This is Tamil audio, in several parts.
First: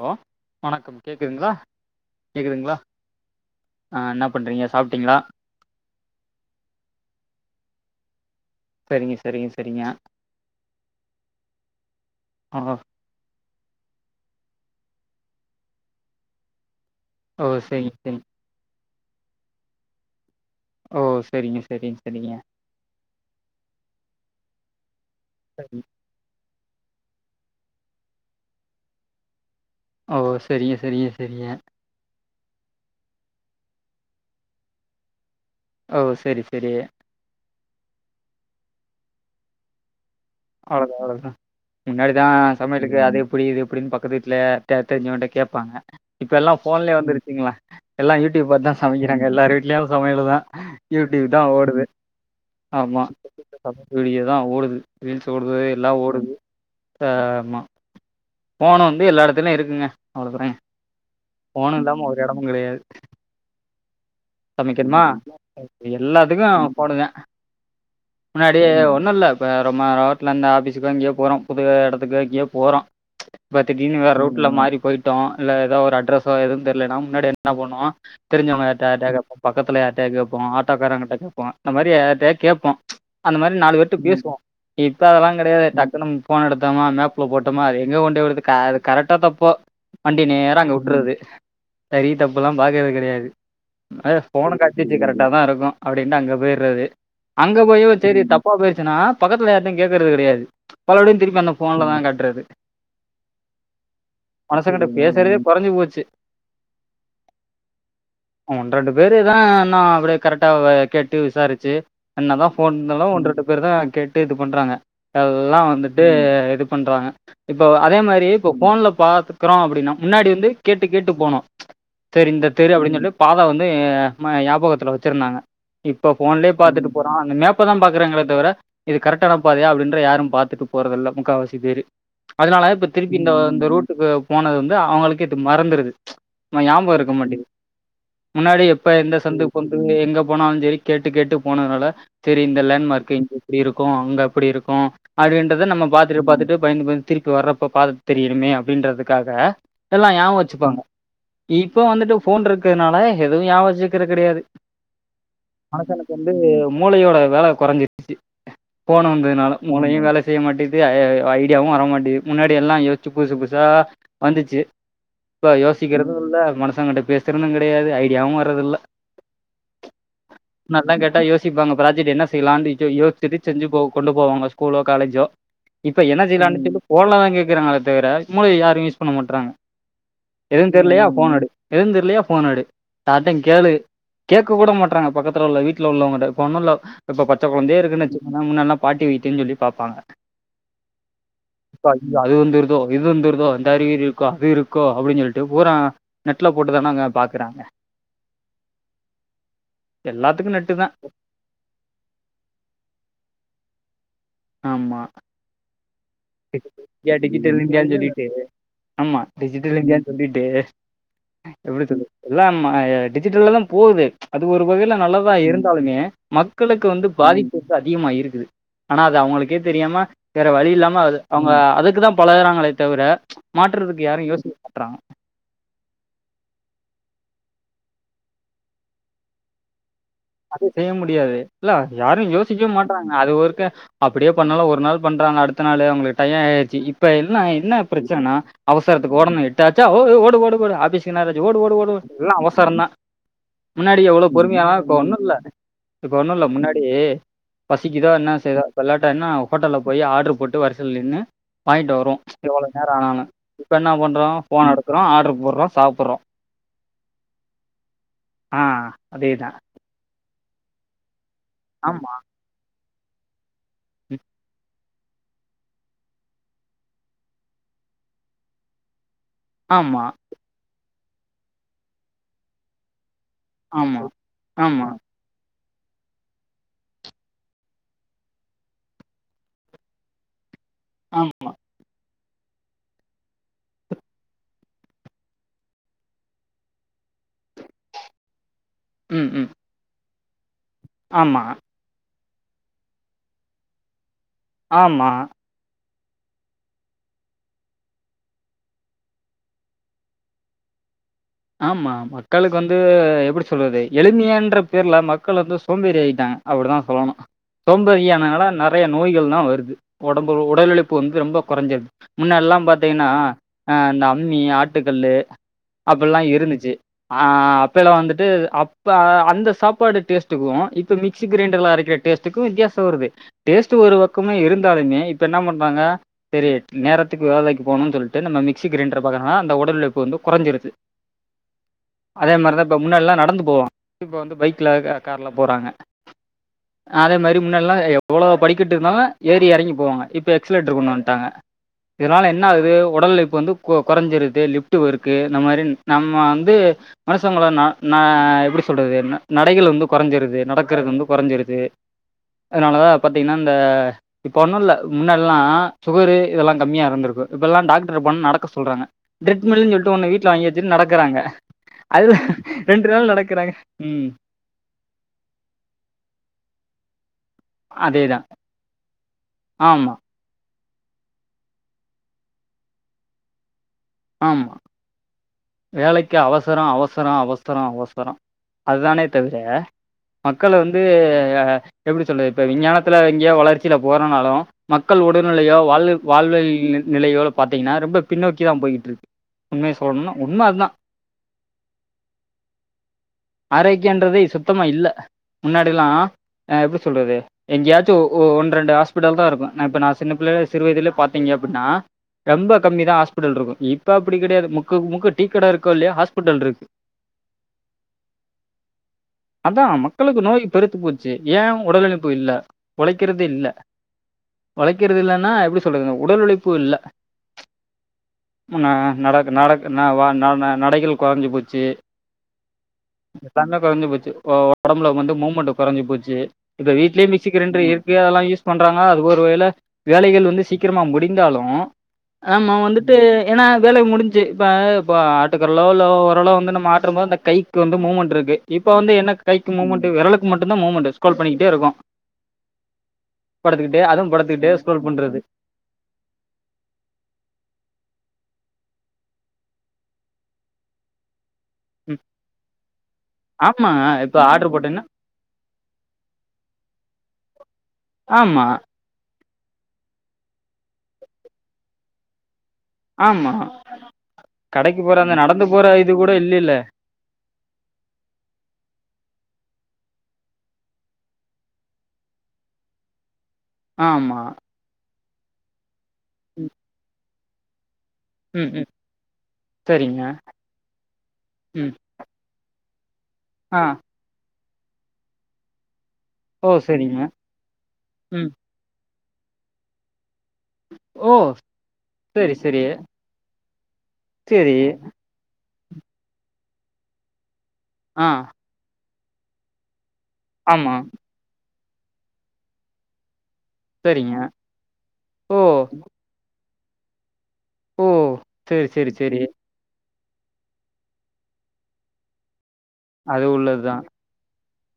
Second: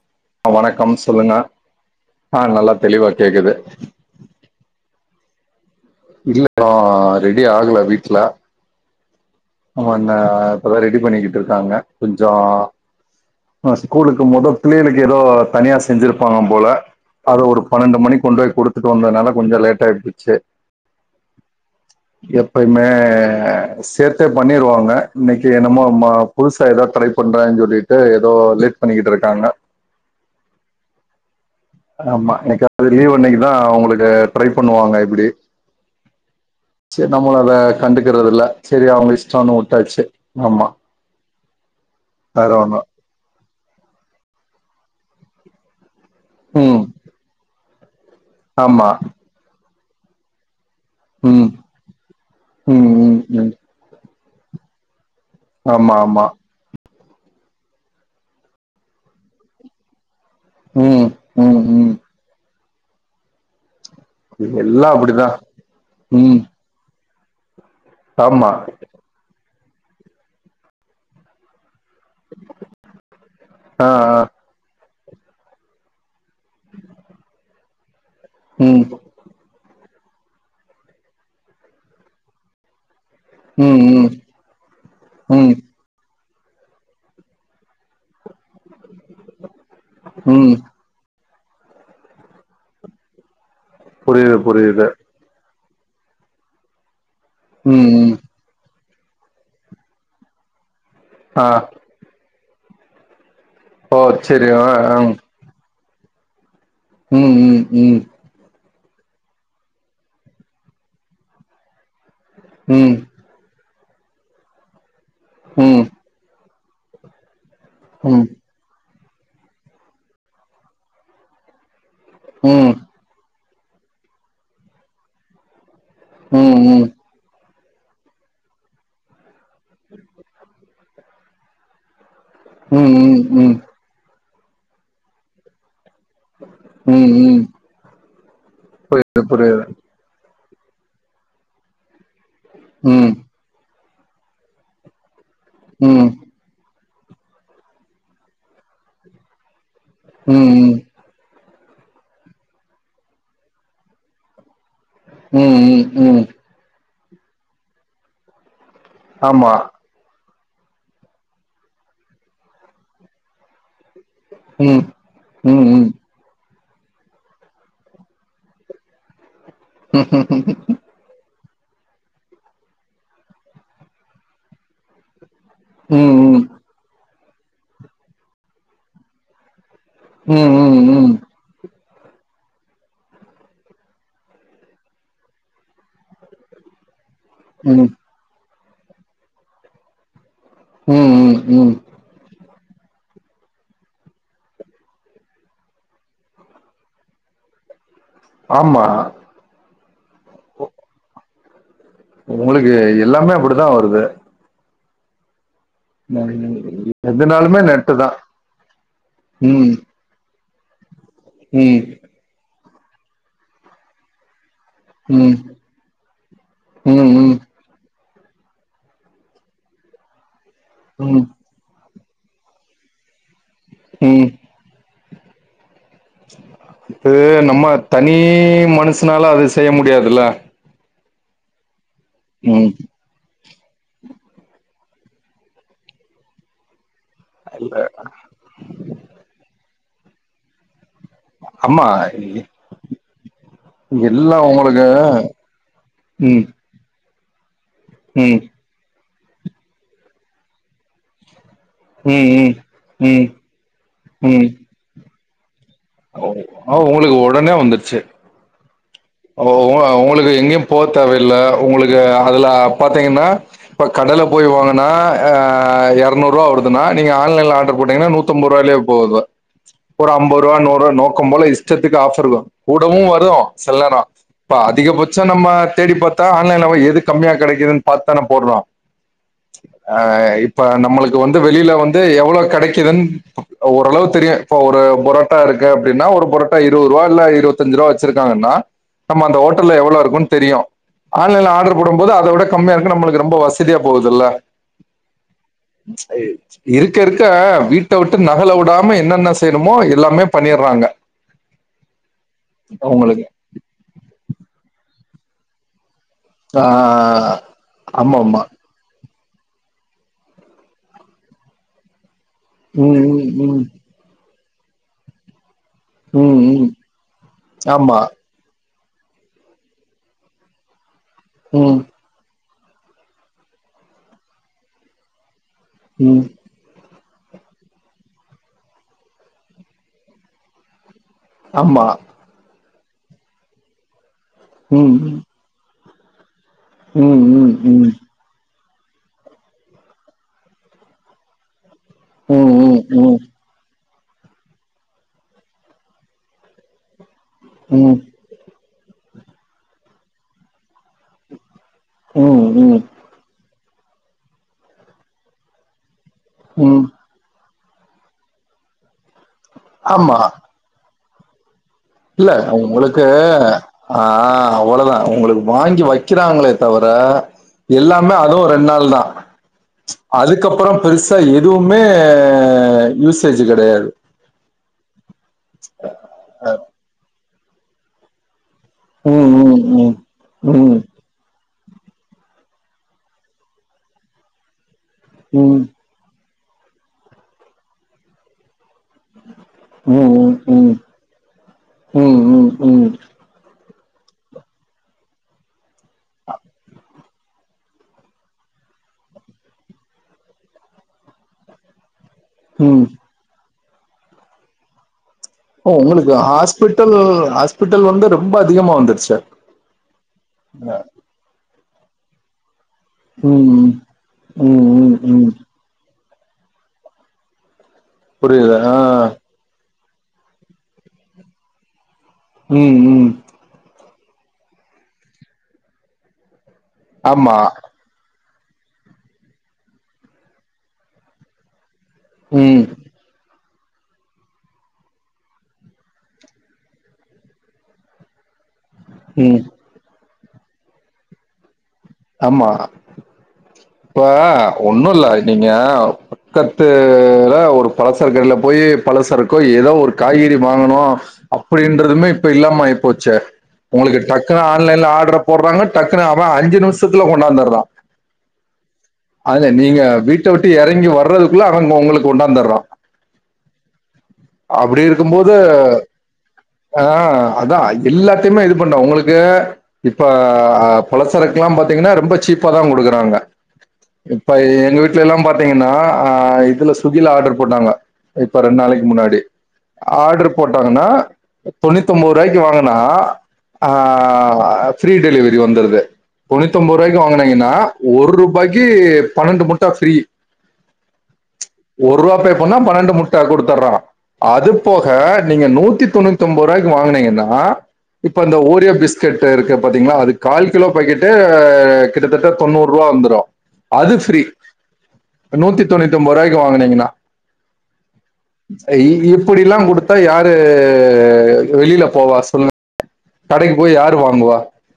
ஹலோ அ வணக்கம் சொல்லுங்க ஆ கேக்குதுங்களா நல்லா தெளிவா கேக்குது ஆ என்ன பண்றீங்க சாப்ட்டீங்ளா இல்ல [inaudible] ரெடி ஆகல வீட்ல செரிங்க செரிங்க ஆமா இந்த இப்பதா ரெடி பண்ணிக்கிட்ருக்காங்க கொஞ்சோ ஓ அ ஸ்கூலுக்கு மொதோ பிள்ளைகளுக்கு எதோ தனியா செஞ்சிருப்பாங்க போல அது ஓ ஒரு சரிங்க பன்னெண்டு சரிங்க மணிக் கொண்டோய் குடுத்துட்டு வந்ததுனால கொஞ்சோ லேட் ஆய் போச்சு ஓ செரிங்க செரிங் செரிங்க எப்பயுமே சேத்தே பண்ணீருவாங்க இன்னைக்கி சரி என்னமோ மா புதுசா எதோ ட்ரை பண்றேன் சொல்லிட்டு எதோ லேட் பண்ணிக்கிட்ருக்காங்க ஓ செரிங்க செரிங்க செரிங்க ஆமா என்னைகாது லீவ் அன்னைக்குதா அவுங்களுக்கு ட்ரை பண்ணுவாங்க இப்பிடி ஓ செரி செரி செரி நம்மளு அத கண்டுக்கிறதில்ல செரி அவ்ங்க இஷ்டோனு உட்டாச்சு அவ்ளதா அவ்ளதா முன்னாடிதா வேற ஒண்ணு சமையலுக்கு அது புரியிது எப்டின் பக்கத்து வீட்ல தே தெரிஞ்சவன்ட்ட கேப்பாங்க இப்போ எல்லா ம் ஃபோன்லே வந்துருச்சுங்ள எல்லா யூடியூப் பாத் தா ஆமா சமைக்கிறாங்க எல்லார் வீட்லயு சமையலு தா யூடியூப் தா ம் ஓடுது ம் ஆமா ம் ம் யூடியூப்ல சமையல் வீடியோ தா ஓடுது ரீல்ஸ் ஓடுது எல்லா ஆமா ஆமா ஓடுது த ஆமா ஃபோனு வந்து எல்லா எடத்துலயு இருக்குங்க அவ்ளோ தாங்க ம் ம் ஃபோன் இல்லாம ஒரு எடமு கெடையாது ம் எல்லா சமைக்கண்மா அப்படிதா ம் எல்லாத்துக்கு ஃபோனு தா ஆமா முன்னாடியே ஒன்னுல்ல இப்ப ரொம்ம ரோட்ல இர்ந்து ஆஃபீஸுக்கோ எங்யோ போறோ புது எடத்துக்கு எங்யோ போறோ இப்ப ஆ திடீர்னு வேற ஆ ரூட்ல மாறி போய்ட் டோ இல்ல எதா ஒரு அட்ரஸோ எதுவு தெர்லீனா முன்னாடி என்ன பண்ணுவோ தெரிஞ்சவ்ங்க ம் யார்ட்ட யார்ட்டயாது கேப்போ பக்கத்துல யார்ட்டயாது கேப்போ ஆட்டோக்காரங்கிட்ட கேப்போ இந்த மாரி யார்ட்டயாது கேப்போ அந்த மாரி நாலு பேர்ட்ட ம் ம் பேசுவோ இப்ப அதுலா ம் கெடயாது டக்குனு ஃபோன் எடுத்தாமா மேப்ல்ல போட்டம்மா அது எங்க கொண்டி போய் விடுது க அது கரக்டா தப்போ வண்டி ம் நேர அங்கவுட் பண்றது சரி தப்புல்லா பாக்குறது கிடையாது அ புரியுது போன் புரியுது காட்டிச்சி கரட் தா இருக்கும் அப்டின்ட்டு அங்க போய்றது அங்க போய் ம் ம் சரி தப்பா போயிடுச்சுன்னா பக்கத்துல்ல யாருட்டையு கேட்கறது கிடையாது மறுபடியு திருப்பி ஆ அந்த ஃபோனல தா காட்டுறது ஓ சரி ஆ மனுஷக்கிட்ட ஆ பேசறதே குறஞ்சு போச்சு ம் ம் ம் ஒன் ரெண்டு பேருதா இன்னோ அப்டியே கரக்டா கேட்டு விசாரிச்சு என்ன தா ஃபோன் ம் இருந்தாலு ஒன் ரெண்டு பேர் தா கேட்டு இது பண்ணுறாங்க எல்லா ம் வந்துட்டு இது பண்றாங்க இப்போ அதே மாதிரி ம் இப்ப போன்ல பாத்துக்கிறோ அப்டின்னா முன்னாடி வந்து கேட்டு கேட்டு போனோ சேரி இந்த ம் தெரு அப்டின்னு சொல்லிட்டு பாத வந்து அ ஞாபகத்துல்ல வச்சிருந்தாங்க இப்ப ம் ம் போன்லயே ம் பார்த்துட்டு போ அ அந்த மேப்ப தா பாக்குறங்களே தவர இது கரக்ட்டான்னா பாதையா அப்டின்றத யாரு பாத்துட்டு போறதில்ல முக்காவாசி பேரு அதுனாலதா இப்ப திருப்பி ம் ம் இந்த இந்த ரூட்டுக்கு போனது வந்து அவங்களுக்கு இது மறந்துடுது ஞாயபக ம் இருக்க ம் மாட்டிது முன்னாடி எப்ப எந்த புரியுது சந்து புரியுது பொந்து எங்க போனாலு சேரி கேட்டு கேட்டு போனதுனால சரி இந்த லேண்ட்மார்க் ம் இங்க இப்டி இருக்கும் அங்க அப்டி இருக்கும் அப்டின்றத நம்ம ம் பாத்தட்டு ம் பாத்துட்டு பயந்து பயந்து திருப்பி வர்றப்ப பாத தெரியணுமே அப்டின்றதுக்காக எல்லா ஞாப வச்சுப்பாங்க இப்போ வந்துட்டு போன் இருக்குறதுனால எதுவு ஞாபக வச்சுக்கிறது கிடையாது ம் ம் ம் மனுசனுக்கு ம் வந்து மூளையோட வேல குறஞ்சிருச்சு போன ஆமா வந்ததுனால மூலையு வேல செய்ய மாட்டிது ஐ ஐடியாவு வர மாட்டிது முன்னாடி எல்லா யோச்சு புதுசு புதுசா வந்துச்சு ம் இப்போ ம் ம் யோசிக்கிறது இல்ல மனுசங்கிட்ட பேசுறது கிடையாது ஐடியாவு வர்றதில்ல ம் ம் எல்லா கரட்டா யோசிப்பாங்க ப்ராஜெக்ட் என்ன செய்லான்டு அய்யயோ திடீர்னு செஞ்சு போவோ கொண்டு போவாங்க ஸ்கூலோ காலேஜோ இப்ப எனன ம் ம் செய்லான்டு போன்லதா கேக்குறாங்கள தவிர முளைய யாரும் யூஸ் பண்ண மாட்டறாங்க ம் எதும் ம் தெரிலயா போன்ன எடு எதும் தெரிலயா போன்ன எடு யார்ட்ட கேளு கேக்க கூட மாட்டறாங்க பக்கத்துல உள்ள வீட்டுல உள்ளவங்கிட்ட இப்ப ஒண்ணுல்ல இப்ப பச்சக்குழந்தையே ம் ம் இருக்குதுன்னு வைச்சிக்கோங்கள முன்னாடில்லா பாட்டி வைத்தியம்ன்னு சொல்லி பார்ப்பாங்க ம் ம் ம் அய்யோ அது வந்துருதோ இது வந்துருதோ இந்த அறிகுறி இருக்கோ அது இருக்கோ அப்டின்னு சொல்லிட்டு பூரா நெட்ல போட்டு தானங்க போட்டு பாக்குறாங்க ஆமா எல்லாத்துக்கு நெட்டு தா உங்களுக்கு எல்லாமே அப்டிதா வருது ஆமா ம், இந்தியா டிஜிட்டல் எதுனாலுமே இந்தியான்னு நெட்டு தா சொல்லிட்டு ஆமா ம் டிஜிட்டல் இந்தியான்னு சொல்லிட்டு எப்டி சொல்லுறது ம் எல்லா டிஜிட்டல்ல தா போது அது ஒரு வகையில நல்லதா ம் இருந்தாலுமே மக்களுக்கு ம் வந்து ம் ம் பாதிப்புக்கு அதிகமா இருக்குது ஆனா அது அவங்களுக்கே தெரியாம வேற வழி இல்லாம அது அவங்க அதுக்கு தா பழகறாங்களே தவிர மாற்றுறதுக்கு ம் யாரு யோசிக்க மாட்டுறாங்க இது நம்ம தனி மனுசன்னால அது செய்ய முடியாதுல்ல அது செய்ய முடியாது இல்ல யாரு யோசிக்கவே ம் மாட்டறாங்க அது ஒருக்க அப்டியே பண்ணாலு ஒரு நாள் பண்றாங்க அடுத்த நாள் அவங்களுக்கு டைய ஆயிடுச்சு இப் இப்ப என்ன என்ன பிரச்சனன்னா அவசரத்துக்கு ஒடன்னு எட்டாச்சா ஓ ஓஓ ஓடு ஓடு ஆஃபீஸ் [unintelligible] ஓடு ஓடு ஆமா ஓடு எல்லாம் அவசரம் தான் முன்னாடி எவ்வளோ எல்லா பொறுமையா உங்களுக்கு ஒன்னு இல்லை இப்ப ஒன்னு ம் இல்லை முன்னாடி பசிக்குதோ என்ன ம் செய்தோ விளாட்டா என்ன ஹோட்டல்ல போய் ஆர்டரு போட்டு வரிசல நின்னு வாங்கிட்டு வருவோம் ம் எவ்வளோ நேரம் ம் ஆனாலும் ம் இப்போ என்ன பண்றோம் ஃபோன் எடுக்குறோம் ஆட்ரு போடுறோம் சாப்பிடுறோம் ஒ ஒங்களுக்கு உடனே வந்துருச்சு ஆஹ் ஒ அதேதான் ஒங்க ஒங்களுக்கு எங்யு போ தேவல்ல உங்களுக்கு ஆமா அதுல பாத்தீங்கன்னா இப்ப கடல போய் வாங்குனா அ எரநூறு ரூபா வருதுன்னா நீங்க ஆன்லைன்ல ஆர்டர் போட்டிங்கன்னா நூ தொன்பது ரூபாயிலயே போது ஆமா ஒரு ஐம்பது ரூபா நூறு ரூபா நோக்கம் போல இஷ்டத்துக்கு ஆஃபர் இருக்கும் கூடவும் வரும் செல நேரோ ஆமா. இப்ப ஆமா. அதிகபட் சம் நம்ம தேடி பாத்தா ஆன்லைன்ல போய் எது கம்மியா கிடைக்குதுன்னு பாத்து தான போடுறோம் அ இப்ப நம் நம்மளுக்கு வந்து ஆமா. வெளில வந்து எவ்வளோ கிடைக்குதுன்னு ஓரளவு தெரியும் இப்ப ஒரு புரோ ட்டா இருக்கு அப்டினா ஒரு புரட்டா இருபது ரூபா இல்ல இருபத்திஞ்சு ரூபா வச்சிருக்காங்கன்னா நம்ம ம், அந்த ம். ஓட்டல் எவ்வளவு இருக்கும் தெரியும் ஆமா, ஆன்லைன்ல ஆர்டர் போடும் போது அத விட கம்மியா இருக்கு நம்மளுக்கு ரொம்ப வசதியா போகுதுல்ல ஆமா செரி செ இருக்க இருக்க வீட்ட விட்டு நகல விடாம என்னென்ன செய்யணுமோ எல்லாமே பண்ணிறாங்க ஆமா மக்களுக்கு வந்து எப்படி சொல்றது எளிமையான்ற பேர்ல மக்கள் வந்து சோம்பேறியாயி டாங்க அப்டிதான் சொல்லணும் ஆ ஆமா ஆமா சோம்பேரியானனாள நிறை ய நோய்கள் தான் வருது உடம்பு உடல்உழைப்பு வந்து ரொம்ப குறைஞ்சது முன்ன ம் எல்லாம் பாத்தீங்கன்னா ம் ம் அ இந்த அம்மி ஆட்டுக்கல்லு அப்பல்லாம் ம் ம் இருந்துச்சு ஆமா அப்பயல்லாம் வந்துட்டு அ அந்த சாப்பாடு டேஸ்டுக்கும் இப் ப மிக்சி கிரைண்டர்ல ம் அரைக்கிற டேஸ்டுக்கும் வித்தியாசம் வருது டேஸ்ட் ஒரு பக்கமா இருந்தாலுமே இப்ப என்ன பண்றாங்க ம் தெரிய நேரத்துக்கு வேலைக்கு போணும்னு சொல்லிட்டு நம்ம மிக்சி கிரைண்டர்ர பார்க்கறோனா அந்த உடல் உழைப்பு வந்து குறைஞ்சிருது ஆமா அதே மாரிதான் இப்ப முன்னாடில்லாம் நடந்து போவோம் இப்ப வந்து பைக்ல க ம் கார்ல போறாங்க அதே ம் மாரி ம் முன்னல்லாம் ம் எவ்வளோ படிக்கிட்டு இருந்தாலும் ஏறி இறங்கி போவாங்க இப்ப எக்சலேட்டர் கொண்டு வந்டாங்க இதனால என்ன ஆகுது ம் உடல் ம் உழைப்பு வந்து கொ கொறைஞ்சிருது லிஃப்ட் ஒர்க்கு இந்த மாரி நம்ம வந்து மனுஷங்கள ந ம் ம் ந எப்டி சொ சொல்றது ந நடைகள் வந்து குறைஞ்சிருது நடக்கிறது வந்து குறைஞ்சிருது ம் அதனால ம் தான் பாத்தீங்கன்னா இந்த இப்போ ஒன்னும் இல்ல முன்னெல்லாம் சுகரு இதெல்லாம் ம் கம்மியாக இருந்திருக்கு இப்பெல்லாம் டாக்டர போனா நடக்க சொல்றாங்க ட்ரெட்மில்ன்னு சொல்லிட்டு ஆமா. வீட்டுல வாங்கி வச்சிட்டு நடக்கறாங்க இல்ல உங்களுக்கு ஆ ம் அவ்வளோதான் உங்களுக் வாங்கி வைக்கிறாங்களே தவிர அதே எல்லாமே தான் அவும் ரெண்டு நாள் தான் ஆமாம் அதுக்கப்புறம் பெருசா எதுவுமே யூசேஜ் கிடையாது ஆமா வேலைக்கு அவசரொ அவசரொ அவசரொ அவசரொ அதுதானே ம், தவிர ம், ம். மக்கள ம், வந்து எப்படி சொல்றது இப்போ விஞ்ஞானத்தில் எங்கேயோ வளர்ச்சியில போறோனாலும் மக்கள் உடல்நிலையோ ம், வாழ் வாழ்வைல் நிலையோ பாத்திங்கன்னா ரொம்ப பின்னோக்கி தான் போயிட்டு இருக்கு உண்மய சொல்ணுன்னா உம் உம் உம் உம் உம் ஆரோக்கியன்றது சுத்தமாக இல்ல முன்னாடெிலாம் அ எப்டி சொல்றது எங்கயாச்சும் ஒ ஒ ஒன் ரெண்டு ஹாஸ்பிட்டல் தா இருக்கும் இப்ப நா சின்ன பிள்ளைள சிறுவயதுலயே பாத்தீங்க அப்டின்னா ரெம்ப ம். கம்மி தா ஹாஸ்பிட்டல் இருக்கு இப்ப அப்டி கெடையாது முக்குக்கு முக்கு டீ கடை ஓ இருக்கோ இல்லையோ உங்களுக்கு இருக்குது ஹாஸ்பிட்டல் ஹாஸ்பிட்டல் வந்து ரொம்ப அதிகமா வந்துருச்சா அதா மக்களுக்கு நோய் பெருத்து போச் சு ஏ ஒடல் உழைப்பு இல்ல ஒழைக்கிறதே ம், இல்ல ம். ம், ம், ஒழைக்கிறது ம். இல்லனா எப்டி சொ சொல்றதுங்க உடல் உழைப்பு இல்ல புரியுது. நா ஆ. நடக்க நடக் நா வா ந ந நடைகள் கொறைஞ்சி போச்சு ம் ம் தானா கொறைஞ்சி போச்சு ஒ ஒடம்புல வந்து மூமெண்ட்டு கொறைஞ்சி போச்சு இப்ப வீட்லே மிக்சி ஆமா. கிரைண்ட்ரு இருக்கு அதெல்லா யூஸ் பண்றாங்க அது ஒருவேள வேலைகள் வந்து சீக்கிரமா முடிந்தாலு ஆமா ம். வந்துட் ட்டு ஏனா வேலை முடிஞ்சு இப்ப இப்ப ஆட்டுக்கற்லோ லோ ஓரலோ வந்து நம்ம ஆற்றம் போது அந்த கைக்கு வந்து மூவ்மெண்ட் இருக்கு இப்ப வந்து என்ன ம். கைக்கு மூமெண்ட்டு வெரலுக்கு மட்டுந்தா மூமெண்ட்டு ஸ்க்ரோல் பண்ணிக்கிட்டே இருக்கோ ஆமா படுத்துக்கிட்டே இப்ப அதுவு படுத்துக்கிட்டே ஸ்க்ரோல் ஒன்னுல்ல பண்றது நீங்க பக்கத்தூல ஒரு பலசரக் கடைல போயி பலசரக்கோ எதோ ஒரு காய்கறி வாங்கணு ம் அப்டின்றதுமே இப்ப இல்லாம ஆயி போச்சே ஆமா ஒங்களுக்கு இப்ப டக்குன்னு ஆர்டர் போட்டேன்னா ஆன்லைன்ல ஆட்ர போட்றாங்க டக்குனு அவ அஞ்சு நிம்ஷ் த்துக்குள்ள கொண்டாந்துர்றா ஆமா அதுல நீங்க வீட்ட விட்டு எறங்கி வர்றதுக்குள்ள அவங் ஒங்களுக்கு கொண்டாந்துர்றா கடைக்கு அப்படி போற அந்த இருக்கும்போது நடந்து போற இது கூட இல்லேல்ல ஆ அதா எல்லாத்தையுமே இது பண்ட்டா ஒங்களுக்கு இப்ப அ பலசரக்குலா பாத்தீங்கனா ரொம்ப சீப்பா தா குடுக்குறாங்க ஆமா இப்ப எங்க வீட்லெல்லா பாத்தீங்கனா ஆ ம் இதுல ஸ்விகில ஆர்ட்ரு போட்டாங்க இப்ப ம் ரெண்டு ம் நாளைக்கு முன்னாடி சரிங்க ஆர்ட்ரு போட்டாங்கனா ம் தொண்ணூத் த்தொம்போரூவாக்கி வாங்குனா ஆ ஃபிரீ டெலிவரி வந்துடுது ஓ தொண்ணூத்தொம்போது சரிங்க ரூவாய்க்கு வாங்குனீங்கனா ஒரு ம் ரூபாய்க்கு பன்னெண்டு முட்டா ஃப்ரீ ஓ ஒர்ரூவா பே சரி பண்ணா சரி பன்னெண்டு முட் ட குடுத்துர்றா அது சரி போக நீங்க நூத்தி தொண்ணூத்தொம்போது ரூவாய்க்கு வாங்குனீங்கனா ஆ இப்ப அந்த ஓரியோ பிஸ்கெட் இருக்கு பாத்தீங்களா அது கால் கிலோ ஆமா பாக்கெட் டு கிட்டத்தட்ட தொண்ணூறுவா வந்துரு அது சரிங்க ஃப்ரீ ஓ நூத்தி தொண்ணூத்தி ஒம்போரூவாய்க்கு வாங்குனீங்கனா ஓ சரி அ இ சரி சரி இப்பிடிலா குடுத்தா யாரு வெளில போவா சொல்லு அது கடைக்கு போய் உள்ளதுதான் யாரு வாங்குவா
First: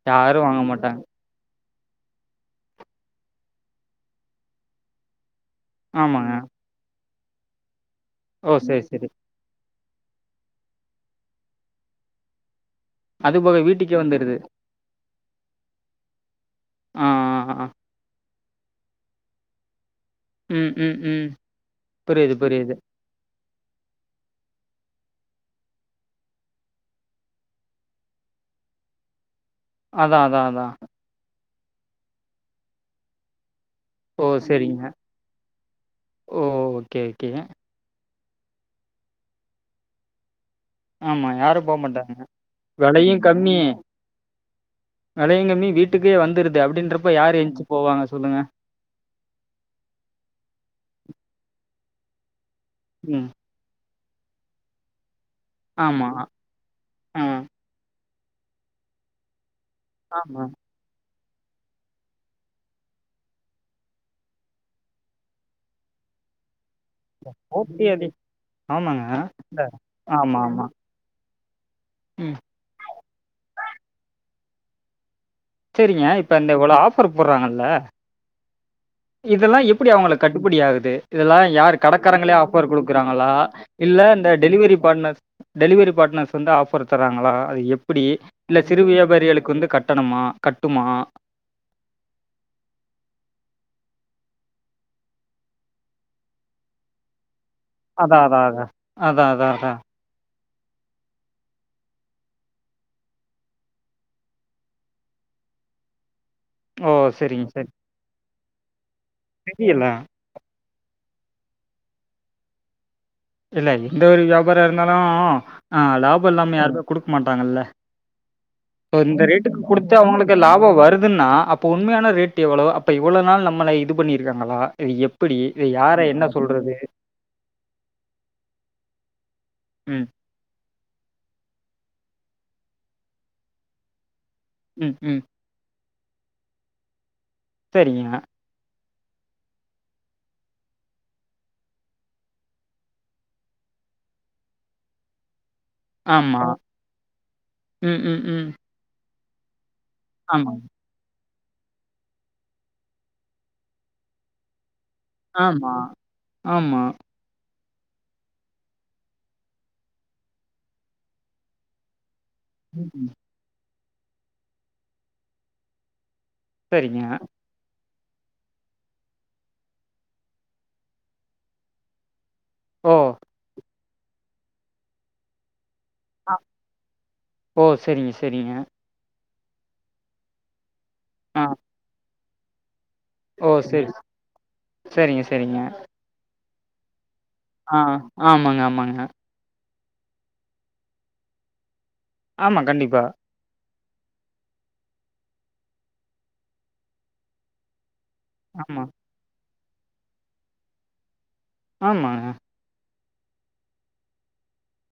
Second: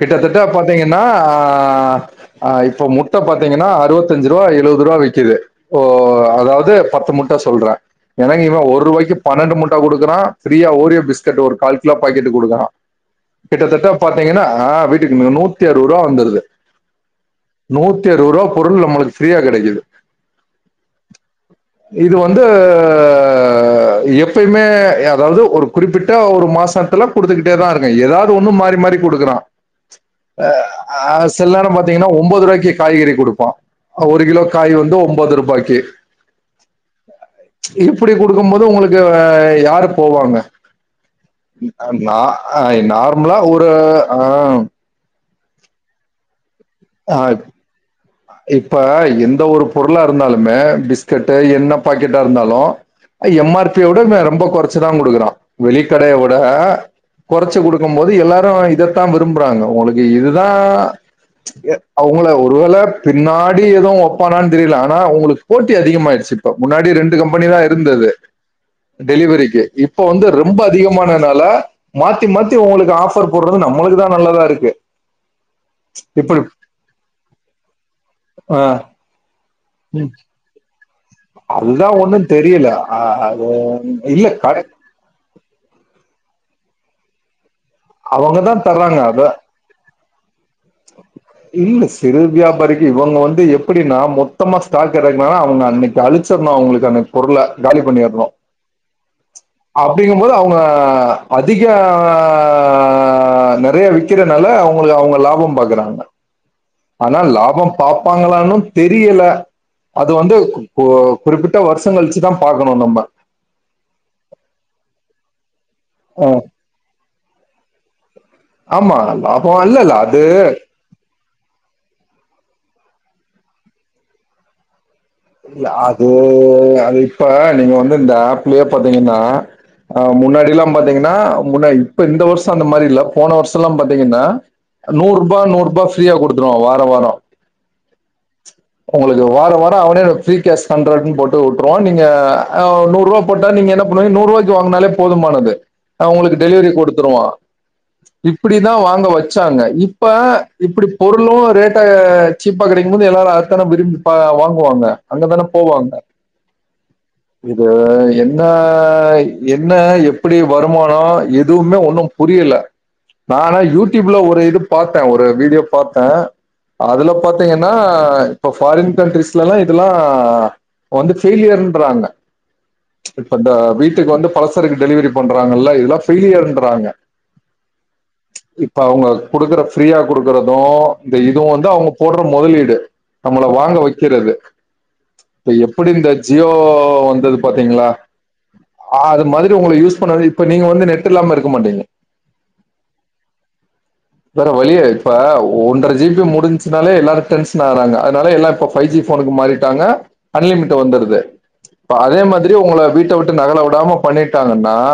கிட்டத்தட்ட யாரும் வாங்க பாத்தீங்கனா மாட்டாங்க ஆ ஆ இப்ப முட்ட பாத்தீங்கனா அறுவத்தஞ்சு ரூவா எழுவது ரூவா விக்குது ஓ ஆமாங்க அதாவ்து பத்து முட்ட சொல்றே எனக்கு ஓ இவ சரி சரி ஒரூவாய்க்கு பன்னெண்டு முட்ட குடுக்குறா ஃப்ரீயா ஓரியோ பிஸ்கெட் ஒரு கால் கிலோ பாக்கெட்டு குடுக்குறா அது போக கிட்டத்தட்ட வீட்டுக்கே வந்துருது பாத்தீங்கனா வீட் இன்னு நூத்தி அறுவோரூவா வந்துருது ஆ ஆ ஆ நூத்தி அறுவது ரூவா பொருள் நம்மளுக்கு ஃப்ரீயா கெடைக்குது ம் ம் ம் இது புரியுது வந்து புரியுது எப்பயுமே எ அதாவ்து ஒரு குறிப்பிட்ட ஒரு மாசத்துல குடுத்துக்கிட்டே தா இருக் கு எதாவ்து ஒன்னு மாறி மாறி குடுக்குறா அதான் அதான் அதான் ஆ சில நேர பாத்தீங்கனா ஒம்போது ரூவாக்கி காய்கறி குடுப்பா ஒரு ஓ கிலோ காய் சரிங்க வந்து ஒம்போது ரூபாய்க்கி ஓ ஓகே ஓகே இப்டி குடுக்கும் போது உங்களுக்கு யாரு போவாங்க ஆமா யாரும் போமாட்டாங்க ஆய் நார்மலா ஒரு அ வெலயுங்கம்மி வீட்டுக்கே வந்துருது அப்படின்றப்ப அஹ், யாரு என்சு போவாங்க சொல்லுங்க இப்ப எந்த ஒரு பொருளா இருந்தாலுமே பிஸ்கட்டு என்ன பாக்கெட்டா இருந்தாலும் ம் எம் ஆர் பி ய விட ரொம்ப கொறச்சு தான் குடுக்குறா ஆமா வெளிக்கடையவுட ஆ கொறச்சு குடு க்கும் போது எல்லாரும் இதத்தான் விரும்புறாங்க உங்களுக்கு ஆமா இதுதான் அவுங்கள ஒருவேளை பின்னாடி எதுவும் வப்பானான்னு தெரில ஆனா உங்களுக் போட்டி அதிகமாயிருச்சு இப்ப முன்னாடி ரெண் டு கம்பெனி தான் போட்டி அதி இருந்தது ஆமாங்க இந்த டெலிவரிக்கு இப்ப வந்து ஆமா ரொம்ப ஆமா அதிகமானனால மாத்தி ம் மாத்தி உங்களுக்கு ஆஃபர் போறது நம்மளுக்கு தான் நல்லதா இருக்கு சேரிங்க இப்ப இப்படி அந்த இவ்ளோ ஆஃபர் போறாங்கல்ல ஆ இதெல்லாம் எப்டி ம். அவுங்களுக்கு கட்டுப்படி ஆகுது இதெல்லாம் யார் அதுதான் ஒண்ணும் கடக்காரங்களே ஆஃபர் தெரியல. அ குடுக்கறாங்ளா அது இல்ல இந்த டெலிவரி பாட்னர்ஸ் டெலிவரி பாட்னர்ஸ் வந்து ஆபர் தராங்களா அது எப்டி அவங்க இல்ல தான் சிறு தர்றாங்க. அதான் வியாபாரிகளுக்கு வந்து கட் டணுமா கட்டுமா இல்ல சிறு வியாபாரிக்கு இவுங்க வந்து எப்புடி நா மொத்தமா ஸ்டாக் இறக்குனா அவுங்க அன்னைக் அழிச்சிரணும் அவுங்களுக்கு அந்த பொருள காலி அதா பண்ணிறணும் அதா அதா அதா அதா அதா அப் டிங்கும்போது அவுங்க அதிக நறைய விக் கிறனால அவுங்களுக்கு அவுங்க லாபம் பாக்குறாங்க ஓ ஆனா சரிங்க சரி லாபம் பாப்பாங்களான்னு தெரியல தெரியல அது வந்து இப்போ குறிப்பிட்ட வருஷம் கழிச்சுதான் பாக்கணும் நம்ம இல்ல எந்த ஒரு வியாபாரம் இருந்தாலும் ஆ லாபம் ம். இல்லாம யாருமே குடுக்க மாட்டாங்கல்ல ஆமா. இந்த ரேட்டுக்கு லாபம் இல்ல, குடுத்து இல்ல. அது அவுங்களுக்கு லாபம் வருதுன்னா அப் போ உண்மையான ரேட் எவ்ளோவு அப்போ இவ்ளோ நாள் நம்மள இது பண்ணிருக்கங்களா இது எப் இல்ல அது அது இப்ப நீங்க வந்து இந்த ஆப்லயே பாத்தீங்கன்னா ம், முன்னாடியிலாம் இப்போ பாத்தீங்கன்னா முன்ன இப்ப இந்த வருஷம் அந்த மாரி இல்ல போன வருஷம் எல்லாம் பாத்தீங்கன்னா ம், நூர் ம். ரூபா நூர் ரூபா ஃப்ரீயா குடுத்துருவா வாரம் வாரம் சரிங்க உங்களுக்கு வாரம் வாரம் அவனே ஃப்ரிகேஷ் ஹண்ரட் ன்னு போட்டு விட்ருவான் நீங்க நூறு ரூபா போட்டா நீங்க என்ன பண்ணுவீங்க நூறுவாக்கி வாங்குனால போதுமானது அவன் உங்களுக்கு ஆமா. டெலிவரி குடுத்துருவான் ம், ம், ம். இப்டி தான் வாங்க வச்சாங்க இப் இப்ப ஆமாங்க. இப்டி பொருளும் ரேட்ட சீப்பா கிடைக்கும்போது எல்லாரும் அதத்தான விரும்பி வாங்குவாங்க அங்கே தானே ஆமா போவாங்க ஆமா இது என்ன என்ன எப்டி வருமானம் எதுவுமே ஒன்னும் புரியல ம் ம் நா ஆனா யூ டி யூப் ல ஒரு இது பாத்தேன் ஒரு வீடியோ பாத்தேன் சரிங்க. அதுல பாத் தீங்கன்னா இப்ப ஃபாரின் கண்ட்ரிஸ்லல்லாம் இதெல்லாம் வந்து ஃபெயிலியர்ன்றாங்க ஓ! இப்ப இந்த வீட்டுக்கு வந்து பழசருக்கு டெலிவரி பண்றாங்கல்ல இத அ பெய்லியர்ன்றாங்க ஓ! சரிங்க, சரிங்க. இ இப்ப அவுங்க குடுக்குற ஃப்ரீயா குடுக்குறதும் இந்த ஆ. இதுவும் வந்து அவுங்க போடற முதலீடு நம்மள ஓ! வாங்க சரி. வைக்கறது சரிங்க, சரிங்க. இ எப்படி இந்த ஜியோ வந்தது ஆ. பாத்தீங்ளா ஆமாங்க, ஆமாங்க. ஆது மாதிரி உங்கள யூஸ் பண்ண இப்ப நீங்க வந்து நெட் இல்லாம இருக்க மாட்டீங்க ஆமா கண்டிப்பா வேற வழியே இப்ப ஒன்ற ஜி பி முடின்ச்சுனாலே எல்லாரு டென்ஷன் ஆறாங்க அதனால எல்லா இப்ப ஆமா, பைவ் ஜி போனுக்கு மாறிட்டாங்க அன்லிமிட் வந்துருது ப அதே ஆமாங்க. மாதிரி உங்கள வீட்ட விட்டு நகல விடாம பண்ணிட்டாங்கன்னா